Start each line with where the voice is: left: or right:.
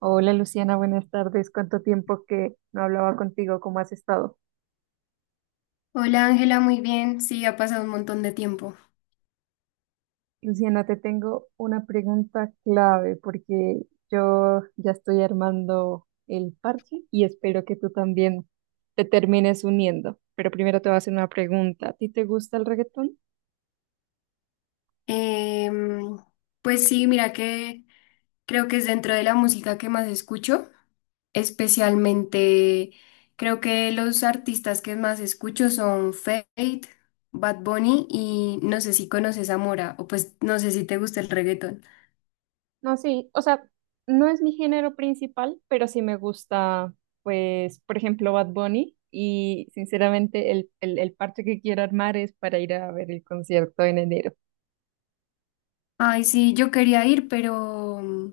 right: Hola Luciana, buenas tardes. ¿Cuánto tiempo que no hablaba contigo? ¿Cómo has estado?
left: Hola Ángela, muy bien. Sí, ha pasado un montón de tiempo.
right: Luciana, te tengo una pregunta clave porque yo ya estoy armando el parche y espero que tú también te termines uniendo. Pero primero te voy a hacer una pregunta. ¿A ti te gusta el reggaetón?
left: Em, pues sí, mira que creo que es dentro de la música que más escucho, especialmente creo que los artistas que más escucho son Fate, Bad Bunny y no sé si conoces a Mora o pues no sé si te gusta el reggaetón.
right: No, sí, o sea, no es mi género principal, pero sí me gusta, pues, por ejemplo, Bad Bunny. Y sinceramente, el parche que quiero armar es para ir a ver el concierto en enero.
left: Ay, sí, yo quería ir, pero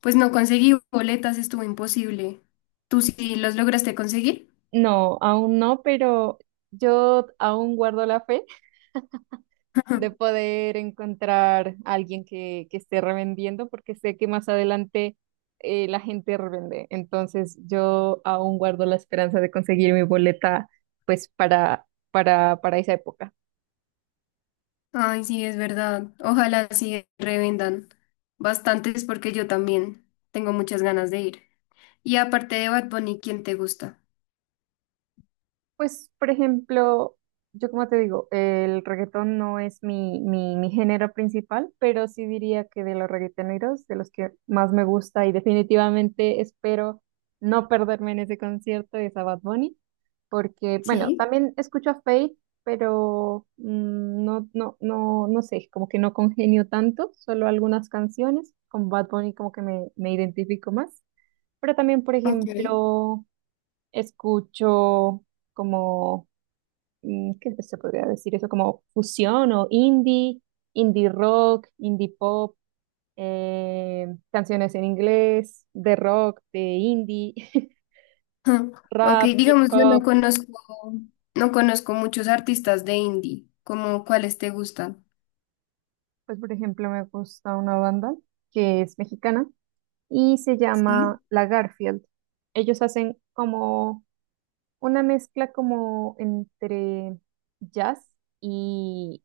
left: pues no conseguí boletas, estuvo imposible. ¿Tú sí los lograste conseguir?
right: No, aún no, pero yo aún guardo la fe de poder encontrar a alguien que esté revendiendo, porque sé que más adelante la gente revende. Entonces, yo aún guardo la esperanza de conseguir mi boleta, pues, para esa época.
left: Ay, sí, es verdad. Ojalá sí revendan bastantes porque yo también tengo muchas ganas de ir. Y aparte de Bad Bunny, ¿quién te gusta?
right: Pues, por ejemplo, yo como te digo, el reggaetón no es mi género principal, pero sí diría que de los reggaetoneros, de los que más me gusta y definitivamente espero no perderme en ese concierto es a Bad Bunny, porque, bueno,
left: Sí,
right: también escucho a Faith, pero no sé, como que no congenio tanto, solo algunas canciones. Con Bad Bunny como que me identifico más, pero también, por
left: ok.
right: ejemplo, escucho como ¿qué se podría decir eso? Como fusión o indie, indie rock, indie pop, canciones en inglés, de rock, de indie,
left: Ujú. Ok,
right: rap, hip
left: digamos, yo no
right: hop.
left: conozco, no conozco muchos artistas de indie. ¿Cómo cuáles te gustan?
right: Pues por ejemplo me gusta una banda que es mexicana y se
left: Sí.
right: llama La Garfield. Ellos hacen como una mezcla como entre jazz y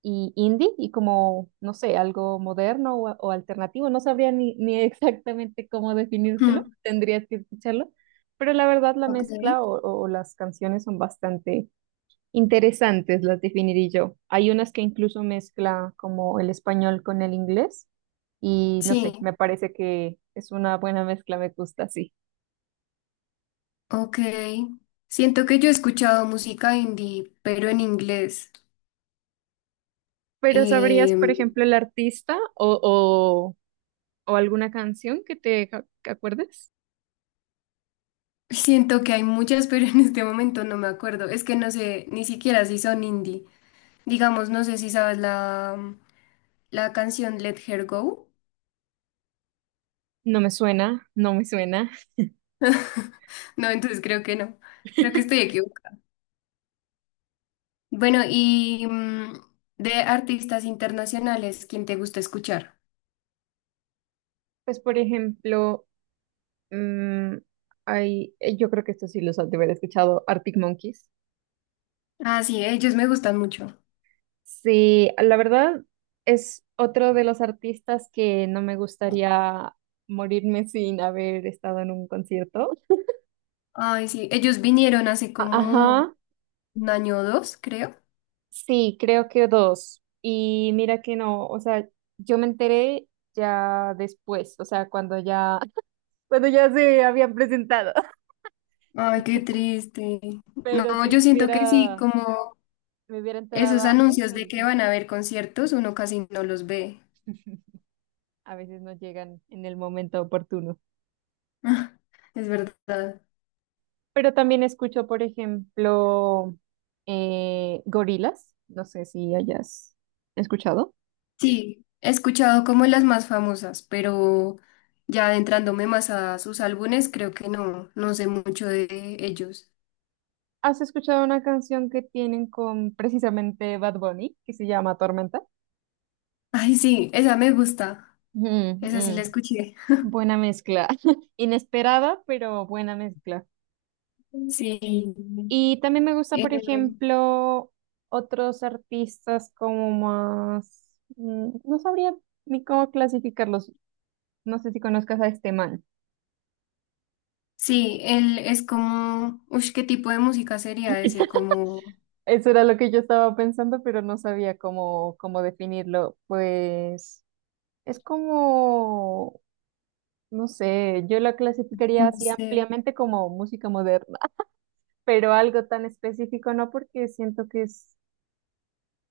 right: y indie y como, no sé, algo moderno o alternativo. No sabría ni exactamente cómo definírtelo,
left: Ujú,
right: tendrías que escucharlo, pero la verdad la
left: ok.
right: mezcla o las canciones son bastante interesantes, las definiría yo. Hay unas que incluso mezcla como el español con el inglés y no sé, me
left: Sí.
right: parece que es una buena mezcla, me gusta así.
left: Ok. Siento que yo he escuchado música indie, pero en inglés.
right: Pero ¿sabrías, por
left: Em,
right: ejemplo, el artista o alguna canción que acuerdes?
left: Siento que hay muchas, pero en este momento no me acuerdo. Es que no sé ni siquiera si son indie. Digamos, no sé si sabes la canción Let Her Go.
right: No me suena, no me suena.
left: No, entonces creo que no. Creo que estoy equivocada. Bueno, y de artistas internacionales, ¿quién te gusta escuchar?
right: Pues, por ejemplo, mm, hay, yo creo que esto sí los has de haber escuchado, Arctic Monkeys.
left: Ah, sí, ellos me gustan mucho.
right: Sí, la verdad es otro de los artistas que no me gustaría morirme sin haber estado en un concierto.
left: Ay, sí, ellos vinieron hace como
right: Ajá,
left: un año o dos, creo.
right: sí, creo que dos. Y mira que no, o sea, yo me enteré ya después, o sea, cuando ya, cuando ya se habían presentado,
left: Ay, qué triste.
right: pero
left: No,
right: si me
left: yo siento que sí,
right: hubiera,
left: como
right: me hubiera enterado
left: esos
right: antes,
left: anuncios de
right: sí.
left: que van a haber conciertos, uno casi no los ve.
right: A veces no llegan en el momento oportuno.
left: Es verdad.
right: Pero también escucho, por ejemplo, Gorilas. No sé si hayas escuchado.
left: Sí, he escuchado como las más famosas, pero ya adentrándome más a sus álbumes, creo que no sé mucho de ellos.
right: ¿Has escuchado una canción que tienen con precisamente Bad Bunny, que se llama Tormenta?
left: Ay, sí, esa me gusta.
right: Mm,
left: Esa sí la
right: mm.
left: escuché.
right: Buena mezcla. Inesperada, pero buena mezcla.
left: Sí.
right: Y también me gusta,
left: Eh,
right: por ejemplo, otros artistas como más... No sabría ni cómo clasificarlos. No sé si conozcas a este man.
left: sí, él es como, uy, ¿qué tipo de música sería ese? Como,
right: Eso era lo que yo estaba pensando, pero no sabía cómo definirlo. Pues es como, no sé, yo la clasificaría
left: no
right: así
left: sé.
right: ampliamente como música moderna, pero algo tan específico no, porque siento que es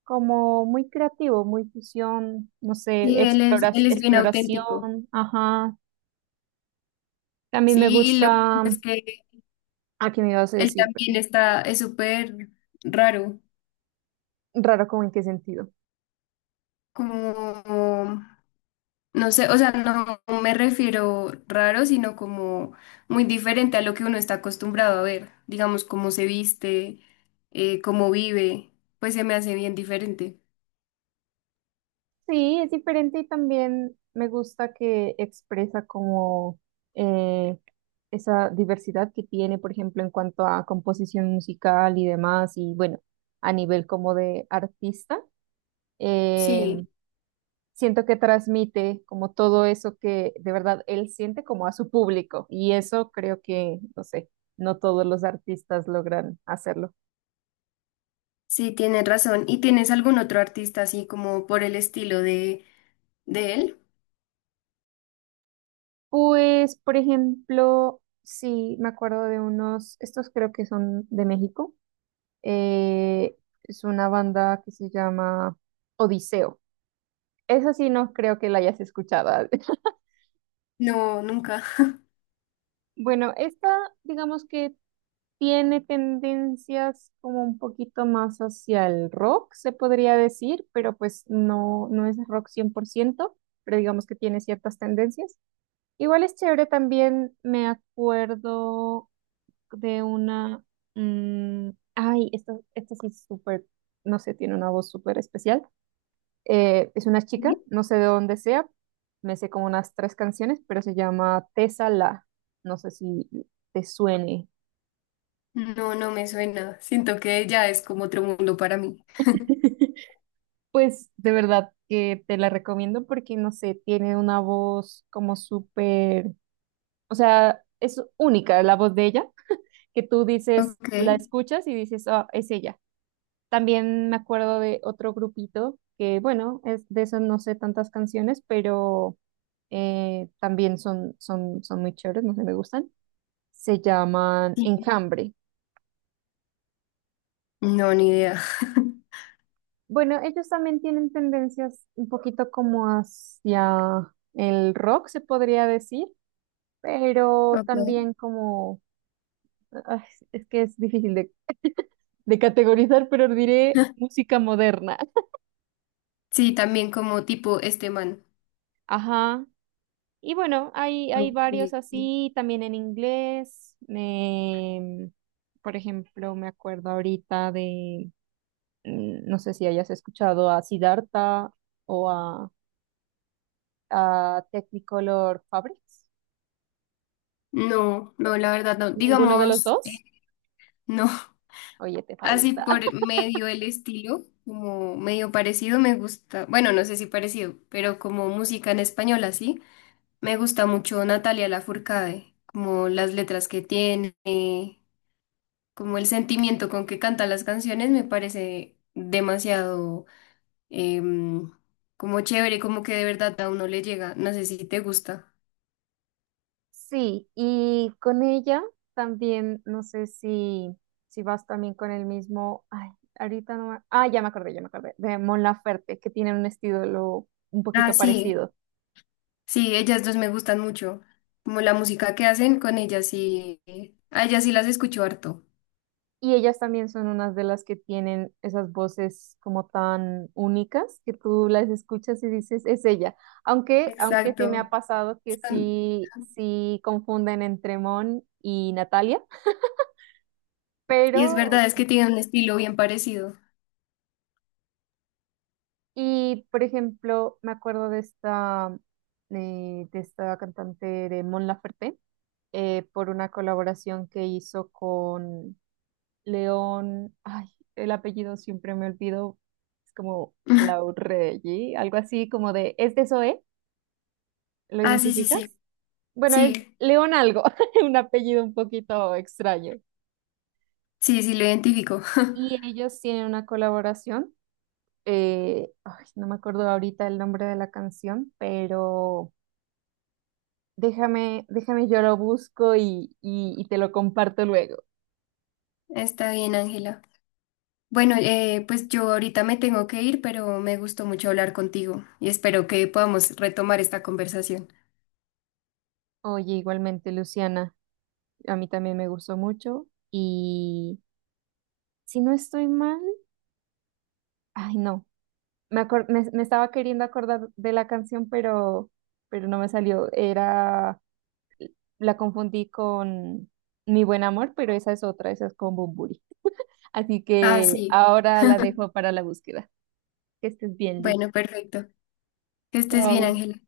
right: como muy creativo, muy fusión, no sé,
left: Sí, él es bien
right: exploración,
left: auténtico.
right: ajá. También me
left: Sí, y lo que
right: gusta,
left: es que
right: ¿a qué me ibas a
left: él
right: decir?
left: también
right: Perdón.
left: está, es súper raro.
right: Raro, ¿como en qué sentido?
left: Como, no sé, o sea, no me refiero raro, sino como muy diferente a lo que uno está acostumbrado a ver. Digamos, cómo se viste, cómo vive, pues se me hace bien diferente.
right: Sí, es diferente y también me gusta que expresa como eh, esa diversidad que tiene, por ejemplo, en cuanto a composición musical y demás, y bueno, a nivel como de artista, eh,
left: Sí,
right: siento que transmite como todo eso que de verdad él siente como a su público, y eso creo que, no sé, no todos los artistas logran hacerlo.
left: sí, tienes razón. ¿Y tienes algún otro artista así como por el estilo de él?
right: Pues, por ejemplo, sí, me acuerdo de unos, estos creo que son de México. Eh, es una banda que se llama Odiseo. Esa sí no creo que la hayas escuchado.
left: No, nunca.
right: Bueno, esta digamos que tiene tendencias como un poquito más hacia el rock, se podría decir, pero pues no, no es rock cien por ciento, pero digamos que tiene ciertas tendencias. Igual es chévere también, me acuerdo de una... mm, ay, esta sí es súper, no sé, tiene una voz súper especial. Es una chica, no sé de dónde sea, me sé como unas tres canciones, pero se llama Tessa La. No sé si te suene.
left: No, no me suena. Siento que ya es como otro mundo para mí.
right: Pues de verdad que te la recomiendo porque, no sé, tiene una voz como súper, o sea, es única la voz de ella, que tú dices,
left: Ok.
right: la escuchas y dices, ah, es ella. También me acuerdo de otro grupito que, bueno, es, de eso no sé tantas canciones, pero también son muy chéveres, no sé, me gustan. Se llaman
left: Sí.
right: enjambre.
left: No, ni idea.
right: Bueno, ellos también tienen tendencias un poquito como hacia el rock, se podría decir, pero
left: Ok.
right: también como, ay, es que es difícil de, de categorizar, pero diré música moderna.
left: Sí, también como tipo este man.
right: Ajá. Y bueno, hay varios
left: Ok.
right: así, también en inglés. Por ejemplo, me acuerdo ahorita de, no sé si hayas escuchado a Siddhartha o a Technicolor Fabrics.
left: No, no, la verdad no.
right: ¿Ninguno de los
left: Digamos,
right: dos?
left: no.
right: Oye, te
left: Así
right: falta.
left: por medio el estilo, como medio parecido me gusta. Bueno, no sé si parecido, pero como música en español así, me gusta mucho Natalia Lafourcade, como las letras que tiene, como el sentimiento con que canta las canciones me parece demasiado em, como chévere, como que de verdad a uno le llega. No sé si te gusta.
right: Sí, y con ella también, no sé si vas también con el mismo, ay, ahorita no me, ah, ya me acordé, de Mon Laferte, que tienen un estilo un
left: Ah,
right: poquito
left: sí,
right: parecido.
left: sí, ellas dos me gustan mucho. Como la música que hacen con ellas sí, a ellas sí las escucho harto.
right: Y ellas también son unas de las que tienen esas voces como tan únicas que tú las escuchas y dices, es ella. Aunque sí me ha
left: Exacto.
right: pasado que
left: Son-
right: sí confunden entre Mon y Natalia,
left: y es verdad,
right: pero,
left: es que tienen un estilo bien parecido.
right: y por ejemplo, me acuerdo de esta cantante de Mon Laferte, por una colaboración que hizo con León, ay, el apellido siempre me olvido, es como Laurelli, algo así como de, ¿es de Zoe? ¿Lo
left: Ah, sí, sí, sí.
right: identificas? Bueno, es
left: Sí,
right: León algo, un apellido un poquito extraño.
left: sí, sí, lo identifico.
right: Y ellos tienen una colaboración, ay, no me acuerdo ahorita el nombre de la canción, pero déjame, yo lo busco y te lo comparto luego.
left: Está bien, Ángela. Bueno, pues yo ahorita me tengo que ir, pero me gustó mucho hablar contigo y espero que podamos retomar esta conversación.
right: Oye, igualmente, Luciana, a mí también me gustó mucho y... Si no estoy mal, ay, no. Me estaba queriendo acordar de la canción, pero no me salió. Era, la confundí con Mi Buen Amor, pero esa es otra, esa es con Bunbury. Así
left: Ah,
right: que
left: sí.
right: ahora la dejo para la búsqueda. Que estés bien, Lu.
left: Bueno, perfecto. Que estés bien,
right: Chao.
left: Ángela.